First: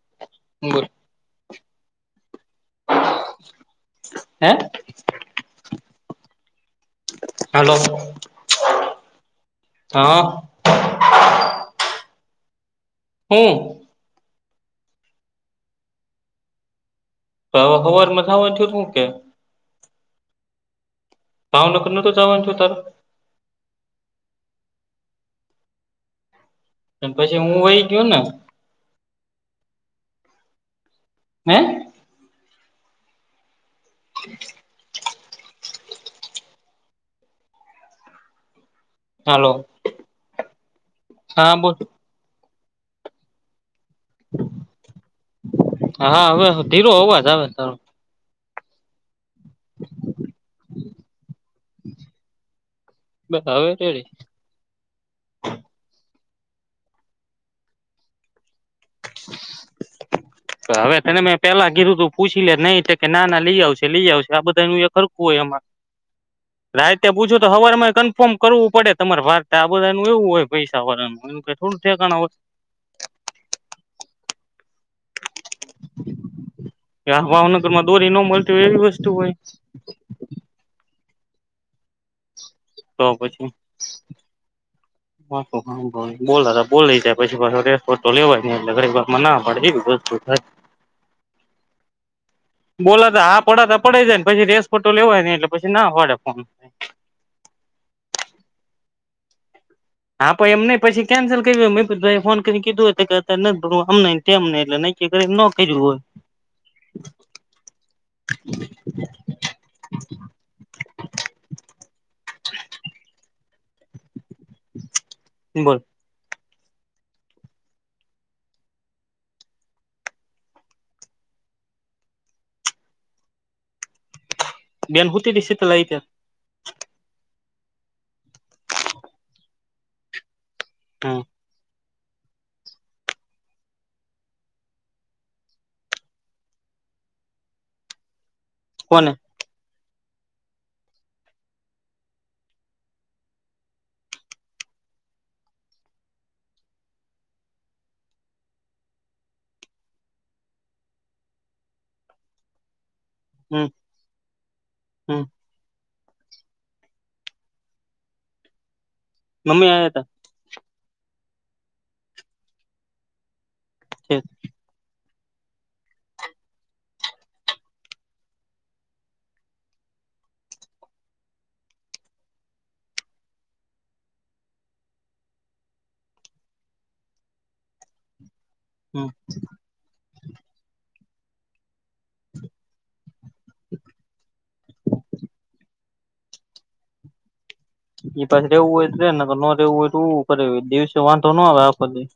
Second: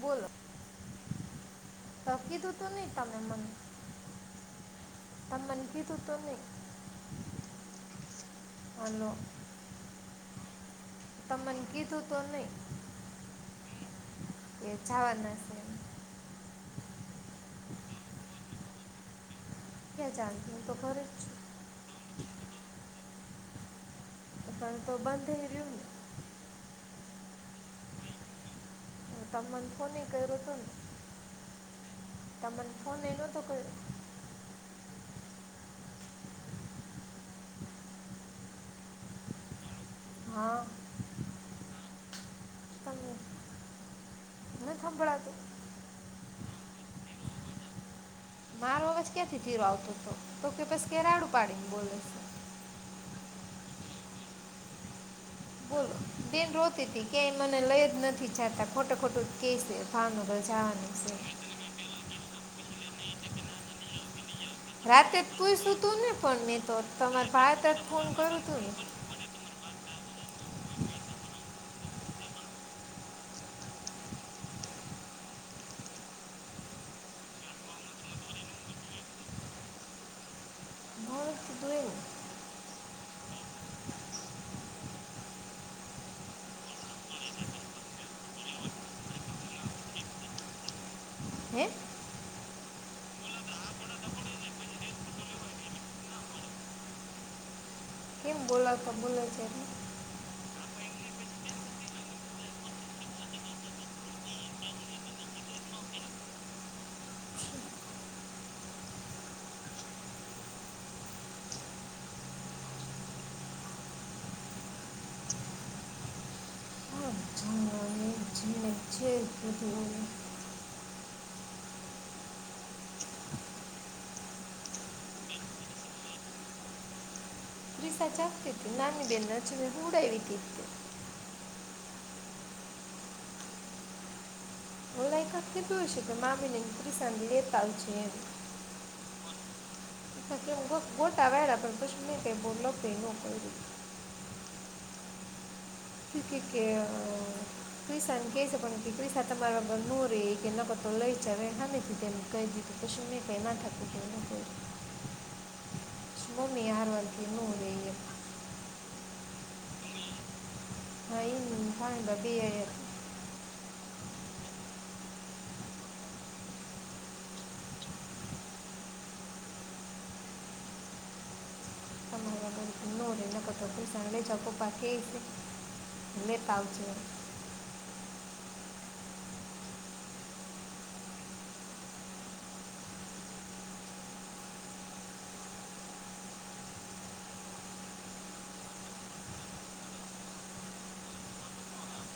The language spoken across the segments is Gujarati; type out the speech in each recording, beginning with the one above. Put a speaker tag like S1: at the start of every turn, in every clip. S1: કુલ.
S2: બરાબર.
S1: તકી તો ન ચાલે મ.
S2: હે.
S1: પણ મનખીત તો નહીં.
S2: હલો,
S1: હલો
S2: હા.
S1: તો મન ખીત તો નહીં.
S2: હમ.
S1: એ જવાનું.
S2: તો હવાર મથું કે.
S1: ચ તોરે.
S2: ભાવનગર ન તો જાવાનુ છે, તાર.
S1: ત તો બંધઈં.
S2: પછી હું વહી ગયો ને.
S1: તમને કોને કરિયો તો ને.
S2: હૈ.
S1: તમન ફોન મેં નતો કર્યો
S2: [inaudible] હલો.
S1: હા.
S2: હા બોલો. [inaudible]
S1: નથ હભડાતું
S2: હા હવે ધીરો અવાજ આવે હે તારો
S1: મારો અવાજ ક્યાંથી ધીરો આવતો હતો તો કે પસ રાડું પાડીને બોલે છે
S2: બસ હવે રેડી
S1: બોલ બેન રોતીતી કેય મને લઈ જ નથી જાતા ખોટે ખોટુ કેસે ભાવનગર જવાની
S2: હવે
S1: છે
S2: તને મેં પેલા કીધું તું પૂછી લે નહી કે ના ના લઈ આવશે લઈ આવશે. આ બધા નુ એક
S1: રાતે
S2: હરખું
S1: જ
S2: હોય એમાં
S1: પૂછ્યું તું ને પણ મેં તો
S2: રાયતે
S1: તમારા
S2: પૂછો તો
S1: ભાઈ
S2: હવાર
S1: તરફ
S2: મા
S1: ફોન
S2: કન્ફર્મ
S1: કર્યો તું
S2: કરવું
S1: ને
S2: પડે. તમારે વારતે આ બધા એવું હોય પૈસા વારણનું એ કે થોડું ઠેકાનું હોય. ભાવનગરમાં દોરી નો મળતી હોય એવી વસ્તુ હોય
S1: મારું કીધું એમ
S2: તો પછી હ હા ભાઈ બોલા બોલી જાય પછી પાસો રેસપો લેવાય ન એટલે ગળી વારમાં ના પાડે એવી વસ્તુ થાય
S1: હે
S2: બોલાતા હા પડાતા પડે જાય ને પછી રેસોટો લેવાય ને એટલે પછી ના પાડે ફોન
S1: કેમ બોલા તો બોલાઈ જાય
S2: હા પણ એમ નઈ પછી કેન્સલ કરયુ હોય મે ફોન કરીને કીધું હોય [unintelligible] તેમને એટલે નકી કરીને નો કરયુ હોય [inaudible] બોલ
S1: [unintelligible] જને જ [unintelligible]
S2: બેન હુંતી તી શીતલ આઈ ત્યારે
S1: દીસા જાગતી તી નાની બેહેન ને જ હુવડાવી હતી તે
S2: હમ્મ.
S1: ઓલા એકાદ કીધું હશે કે મામીને કસાજ ને લેતા આવજો એમ
S2: કોને
S1: સચ ગોટ વેરા [unintelligible] કે [unintelligible] ક્રિસન કેસે પણ ક્રિસસા મા નો રે એક કે નકત [unintelligible] કંઈ દી તશે મે
S2: હમ્મ હમ્મ.
S1: પછી મમ્મી હારૂ વરગ નો રેય
S2: મમ્મી આયા તા?
S1: હ ઈ ને ફઈ બા બે આયા તા
S2: [unintelligible]
S1: [unintelligible] લે જાય પપા કેસે લેતા આવજો એમ
S2: હમ્મ. એ પાછું રહેવું હોય તો રે ને ન રહેવું હોય તો કરે દિવસે વાંધો નો આવે આખો દી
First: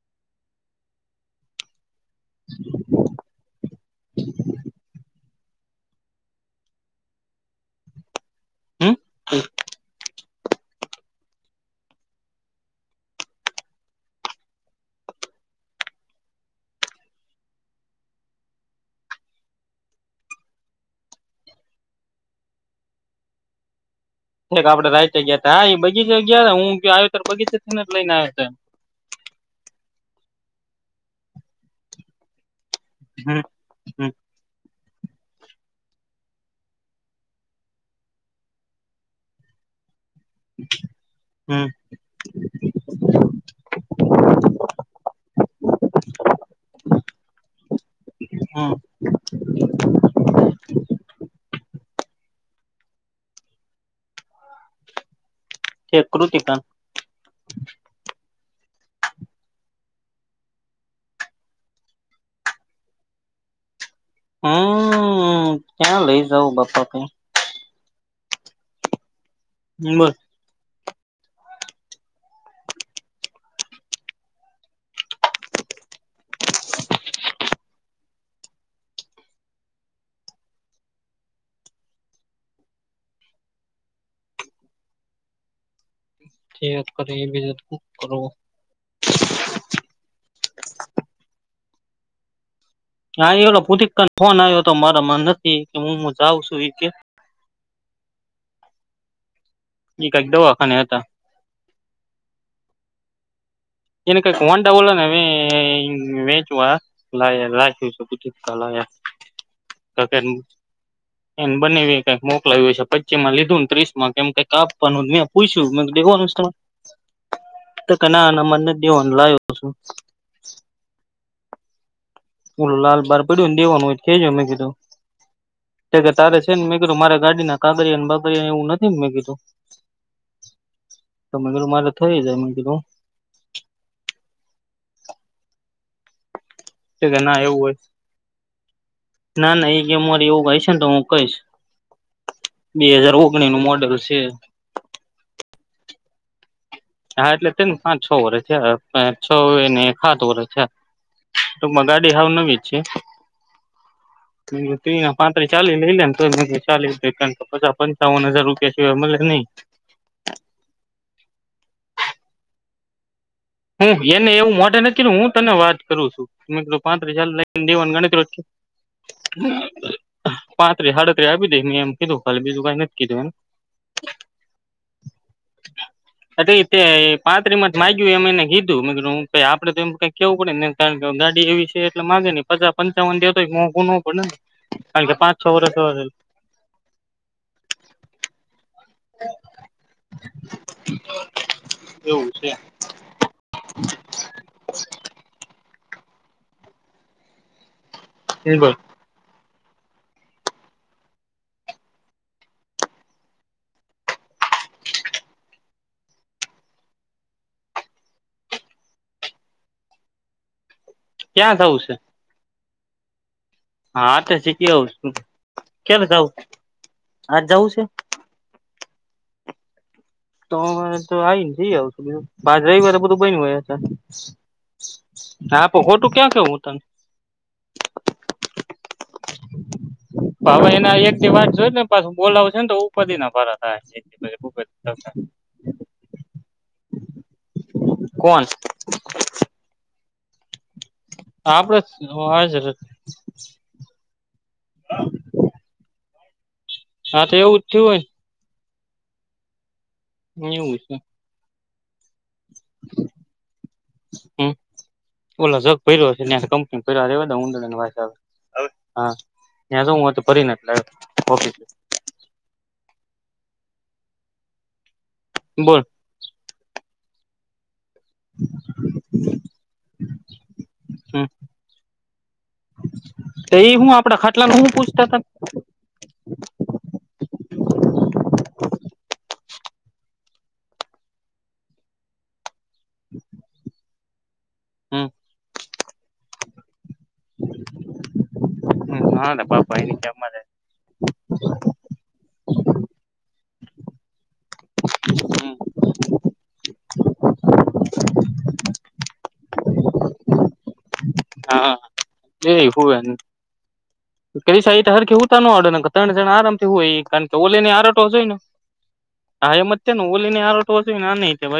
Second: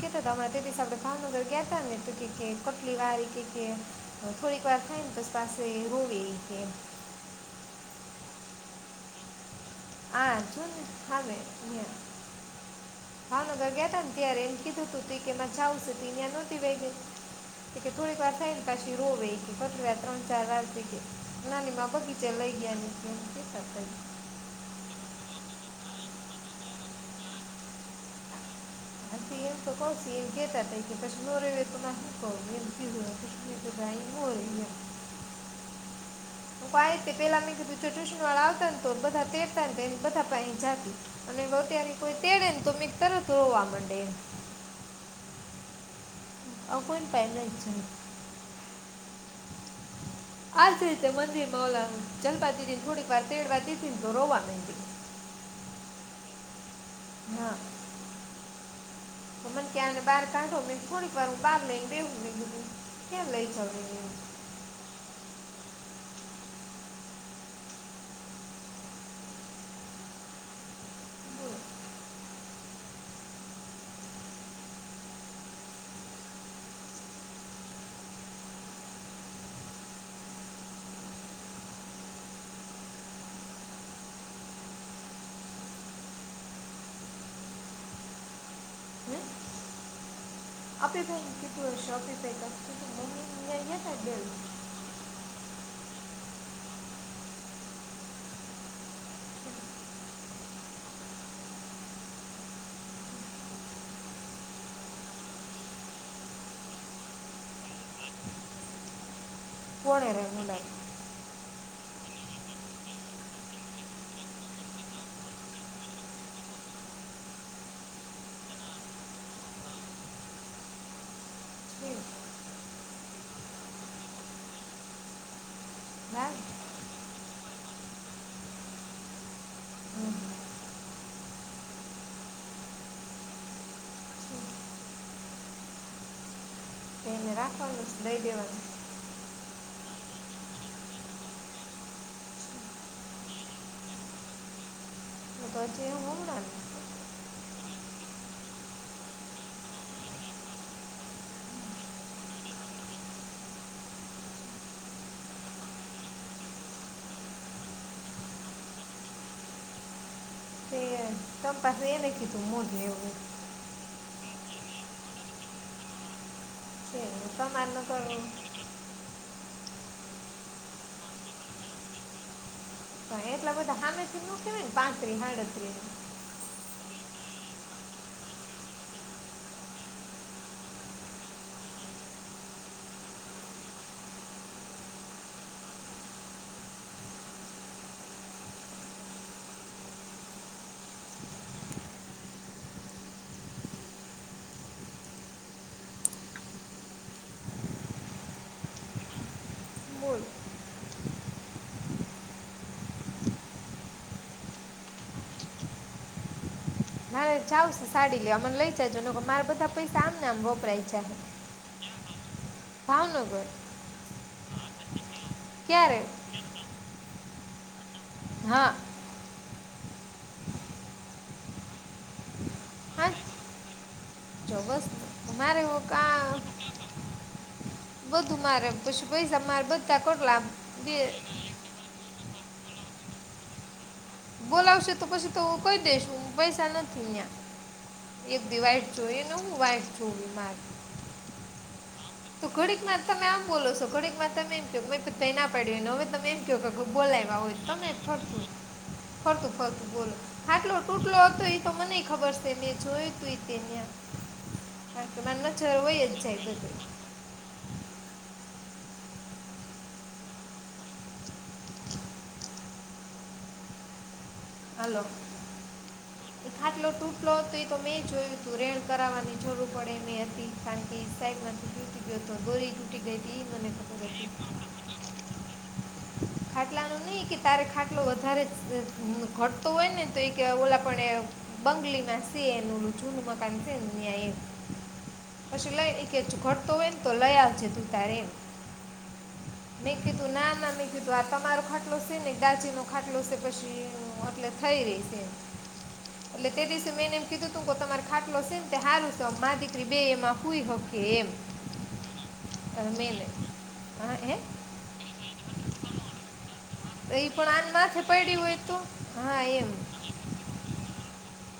S1: કે હતા તમારા તે હિસાબે કાણોદર ગયા તાને કેટલી વારી કે કે થોડીક વાર થાય ને પસ પાસે રોવે કે
S2: હમ્મ હમ્મ.
S1: આજ હા મે [unintelligible] ભાવનગર ગયા હતા ને ત્યા એમ કીધું હતું તું કેમાં જ આવશે ત્યાં નહોતી વે ગઈ કે થોડીક વાર સાઈડ કશી રોવે કે પસવ્યા ત્રણ ચાર વાજ છે કે નાની માં બગીચે લઈ ગયા.
S2: ઠ આપે રાઈ જગ્યા હા એ બગીચ જગ્યા હું આવ્યો ત બગીચ જ ને જ લઈને આવ્યો છે [unintelligible]
S1: હાથી તો ગે પછ દોરે વ ના
S2: હમ
S1: [unintelligible]
S2: હમ
S1: ટાઈંગ હો રહી છે. પા પેલા મેં કીધું ટ્યુશન વાળા આવતા, તોડ બધા પરતા ને. બધા પાસે જાતી અને
S2: હમ
S1: ત્યારે કોઈ તેડે ને, તો મેં તરત રોવા માંડે એમ. અ કોઈ પહેલા જ.
S2: હમ
S1: આજ રીતે મંદિર માં ઓલા જલપાતીને, થોડીક વાર તેડ વારને રોવા ન.
S2: જે કૃતિકન.
S1: ના. મને ક્યાંને બહાર કાઢો, મે થોડીક વાર હ બહાર લઈને બેેવું લીધું, કેમ લઈ જઉ.
S2: હમ, ક્યાં લઇ જાવં બાપા કઈ. હ બ.
S1: બોલો
S2: ત કર એ કરો.
S1: અ આપ બે કતિ વર્ષો અ આપ પઈટું.
S2: હા, એલો પુતિક ફોન આવ્યો હતો, મારામાં નથી કે, હું જાઉં છું એ. એક ક એક દોવાખાને હતા. એ કે કોનન્ટવલોને મેચવા. રાય રાખ્યું છે,
S1: કોણે રે
S2: બધું.
S1: મુલાઈ
S2: એને બનેવી કઈક મોકલાયું હ છે, પચી માં લીધું ને, ત્રીસમાં કઈ આપવાનું. બુઈ છું, વાનું તમામાં.
S1: હ.
S2: તો કના અને મનને દવલા આવ્યો છું. ઓ લાલ બાર પડીયું ને, દેવાનું હોય, કે જ મેમે કીધું. કે
S1: બહાર
S2: તારે છે ને, મેં કીધું મારે ગાડી ના કાદરિયાને, બારિયા એવ નથી, મેં કીધું.
S1: હમ.
S2: તમે કલું મારે થઈ જાય, મ કલું. કે
S1: તો એને
S2: ના એવું હોય,
S1: રાખવાનું છે, દઈ દેવાનું
S2: ના, ના, એ ગેમ મારી એવું કાય છે ને, તો હું કઈશ. બે હાજાર ઓગણી નું મોડેલ છે.
S1: તો જે હુંમના.
S2: હા, એટલે તે ને પાંચ-છ વર્ષ છે, છ ને સાત વર્ષ છે. ક મગાડી હાવ નવી જ છે.
S1: [unintelligible]
S2: તીના પાંત્રીસ-ચાલીસ લઈ લેને, તો પચાસ-પંચાવન હજાર રૂપિયા સિવાય મળે નહીં.
S1: તે ત પસે એને કે તું મો લવગ [unintelligible]
S2: હું એને એવું મો નથી, હું તને વાત કરું છું, મિત્રો,
S1: કે
S2: પાંત્રીસ લઈને
S1: તમારે ન
S2: દેવા ગણ.
S1: કરવું
S2: પાંત્રીસ-સાડત્રીસ આવી દે, મે એમ કીધું, ખાલી બીજું કઈ નથી. કીધું
S1: એટલા બધા હાડ માં, કેવાય ને, પાંત્રીસ-હાડત્રી.
S2: એટ પાત્ર રિમત માંગ્યું એને. કીધું, મિત્ર, હું કઈ આપડે તો એમ કઈ કેવું પડે ને, કારણ કે ગાડી એવી છે, એટલે માગે નઈ પચાસ. પંચાવન દેતો મો ન પડે ને, કારણ કે પાંચ-છ વર્ષ. એવું છે. હેમા?
S1: બોલ હરે જાાવ સાડી લેવા, મને લઈ જજે, મારા બધા પૈસા આમને આમ વપરાય છે.
S2: ક્યાં જવું છે?
S1: ભાવનગર.
S2: હા, તો જીખી આવશું,
S1: ક્યારે
S2: કેયારે જઉું? આજ જવું છે?
S1: હા.
S2: તો અરે તો આવીને જઈ આવ છુ, બધું બાજ રવ વાર
S1: હા
S2: બધું બઈ હોયા હતા.
S1: જો બસ મારે
S2: હા, તો
S1: હું
S2: ખોટું ક્યાં
S1: કા
S2: કેવું તને.
S1: બધું મારે પશ પૈસા માર બધા કોટલાક
S2: હવે
S1: બે.
S2: એના એક દી વાત જોય [unintelligible] પાસું બોલાવું છેને તો ઉપાદી ના પાડત. હા [unintelligible]
S1: બોલાવશે તો પછી તો હું કઈ દઈશ પૈસા નથી અહીંયા. એક
S2: કોણ
S1: દી વાઇટ જોઈ ને હું વાઇટ જોઈ [unintelligible]
S2: આપણે
S1: તો ઘોડીકમાં તમે આમ બોલો છો ઘડીકમાં તમે એમ [unintelligible] ના પાડ્યુંને હવે તમે એમ ક્યો બો
S2: હા તો
S1: બોલાવ્યા હોય.
S2: એવું જ થયું
S1: તમે ફરતું ફરતું ફરતું બોલો
S2: ને
S1: આટલો
S2: એવું છે
S1: ટૂટલો હતો એ તો મને ખબર સે. તેને જોયું તું તે
S2: હમ
S1: [unintelligible] જર
S2: ઓલા જગ
S1: વય હોય જ
S2: ભર્યો છે
S1: જાય બધું.
S2: [unintelligible]
S1: હાલો.
S2: બોલ.
S1: ખાટલો તૂટલો તે તો મેં જોયું તું રેણ કરાવવાની જરૂર પડે એમ અતિ કારણ કે
S2: હમ
S1: ઈશાએ [unintelligible] તો ગોરી ટૂટી ગઈ હતી ઈ મને ખબર.
S2: હમણાં ખટલા માં હું પૂછતા હતા?
S1: [inaudible] ખાટલા નું નઈ કે તારે ખાટલો વધારે ઘટતો હોય ને તો એ ઓલા પણે બંગલીમાં સીએ [unintelligible] જુનું મકાન છે ન્યાય એમ.
S2: હમ્મ.
S1: સિલાઈ એ કે [unintelligible] તો લયાજ તું તારે
S2: હા ને બાપા
S1: મેં
S2: એની
S1: કીધું
S2: અમારે
S1: ના ના મેં કીધું આ તમારો ખાટલો છે ને ડાચી નો ખાટલો છે પછી એટલે થઈ રહીશ એ. [inaudible] એટલે તે દિવસે મેંને એમ કીધું તું કે તમારો ખાટલો સેમ તે હારું સ મા દીકરી બે એમાં હુઈ હક
S2: હા એ હુએ
S1: મેં એને, હા હે
S2: કઈ સાઇટ હરકી હુત ને ત્રણ જણ આરામથી હોય એ
S1: તો
S2: કારણ કે
S1: પણ
S2: ઓલી
S1: આન
S2: ની
S1: માથે
S2: આરોટો જોય ને
S1: પડી હોય તો હા
S2: હ એમ છે ને ઓલી ની આ.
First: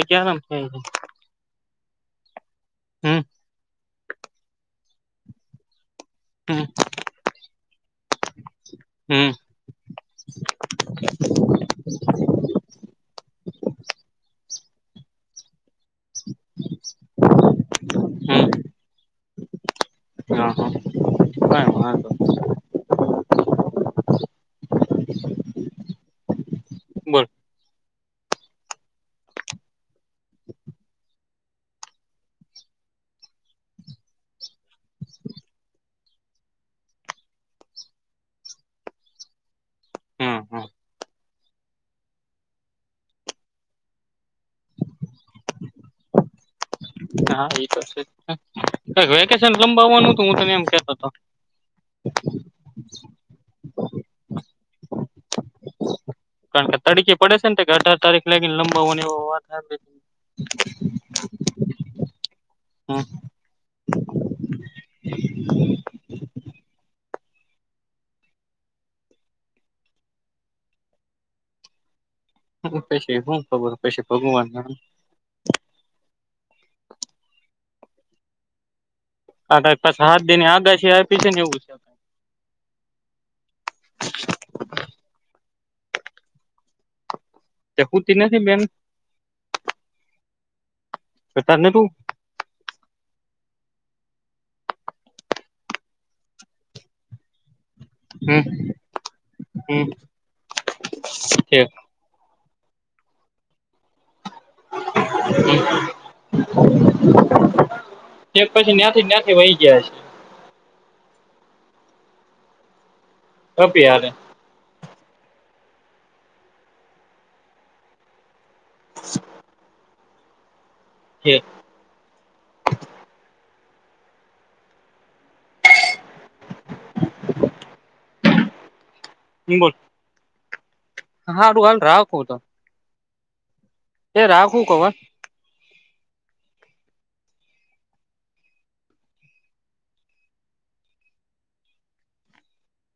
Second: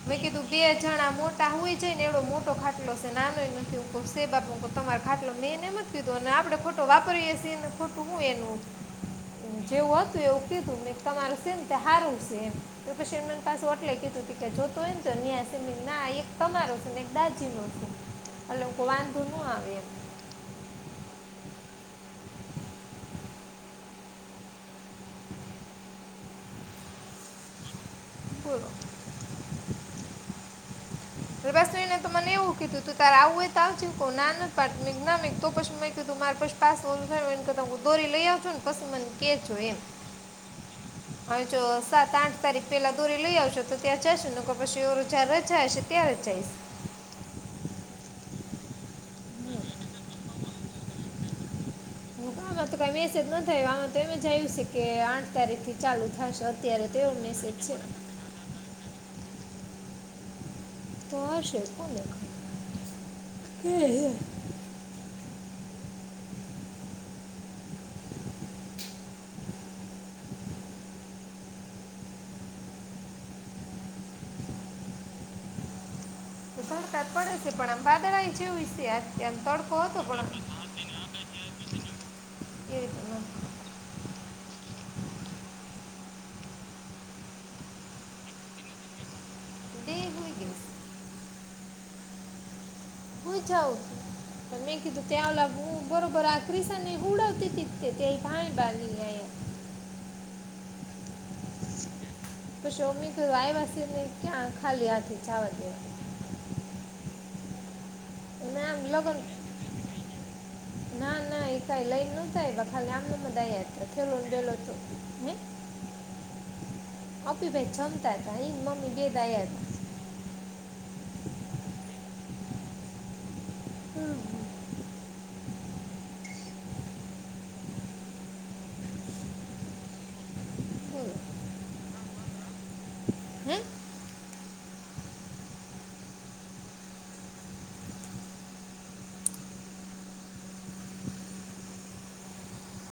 S1: મેં કીધું બે જણા મોટા હોય જાય ને એવડો મોટો ખાટલો છે
S2: હમ
S1: નાનોય નથી. તો સે બાપ તમારે ખાટલો મેન એમ જ કીધું અને આપડે
S2: હમ
S1: ખોટો વાપરીએ છીએને ખોટું હું એનું.
S2: હમ્મ.
S1: જેવું હતું એવું કીધું મેને તમારું સે ને તે સારુ છે એમ. તો શન પાસે ઓટલે કીધું પી કે જોતું હોય તો ન્યા. ના એક તમારો છે ને એક દાજી નો છું એટ હ વાંધો ન આવે એમ.
S2: [unintelligible] નઈ બોલ
S1: બોલો.
S2: [inaudible]
S1: [unintelligible] તો મને એવું કીધું તું તારે આવું હોય તો આવજે ક ના ન પાડતી તો પછી મે તું મારે પછી પાસ ઓળું છે ને એનેતા હું દોરી લઈ આવ છું ને પછ મને કે જો એમ.
S2: હા હા.
S1: હવે જો સાત આઠ તારીખ પેલા દોરી લઈ આવશો તો ત્યાં જશે ને પછી ઓ જાર રજા હશે. ત્યારે જઇશ.
S2: હા એ તો છે વેકેશન લંબાવવાનું હતું હું તને એમ કેતો હતો.
S1: ગ્રુપમાં તો કઈ મેસેજ નથી આવ્યા આમાં તો એમ જ આવ્યું છે કે આઠ તારીખ થી ચાલુ છે. થશે
S2: કારણ કે
S1: અત્યારે તો એવો
S2: તડીકે પડે છે
S1: મેસેજ
S2: ને અઢાર તારીખ લાગીને લંબાવવાની એ વાત હતી.
S1: તો હશે
S2: હમ
S1: [unintelligible]
S2: [inaudible] હ પછી હું ખબર પછી [unintelligible]
S1: તો વરસાદ પડે છે પણ આમ બાદળ એ જેવું છે યાર.
S2: આ એક પાછ હાથ દને આગાછી આપી છે ને એવું છે.
S1: એ રીતે ન.
S2: તેુંતી નથી બેન?
S1: તે હોય ગ [unintelligible]
S2: તારને તું
S1: હુંઈ જાવ તે મે કીધું ત્યાં ઓલા બુ બરોબર આ ક્રિસાને હુડાવતી તી. તે તે
S2: હમ
S1: ભાઈ બંધ [inaudible]
S2: હમ કે.
S1: પછોમી કરવાએ વાસીને ક્યા ખાલી હાથે ચાવ દે.
S2: એક
S1: અને
S2: પછી નાયાથી
S1: આમ લગ્ન
S2: નાયાથી વહી ગયા છે.
S1: ના ના એ થાય લઈને ન થાય ખાલી આમને મ આવ
S2: અભી હારે
S1: ચેલોડેલો છું. હ અપી ભાઈ ચમતા હતા હ મમી ગ દાયાર.
S2: હ [unintelligible]
S1: હમ.
S2: હ બોલ
S1: બોલો
S2: હાડું હાલ રાહ ક તો.
S1: હે
S2: એ રાખવું ક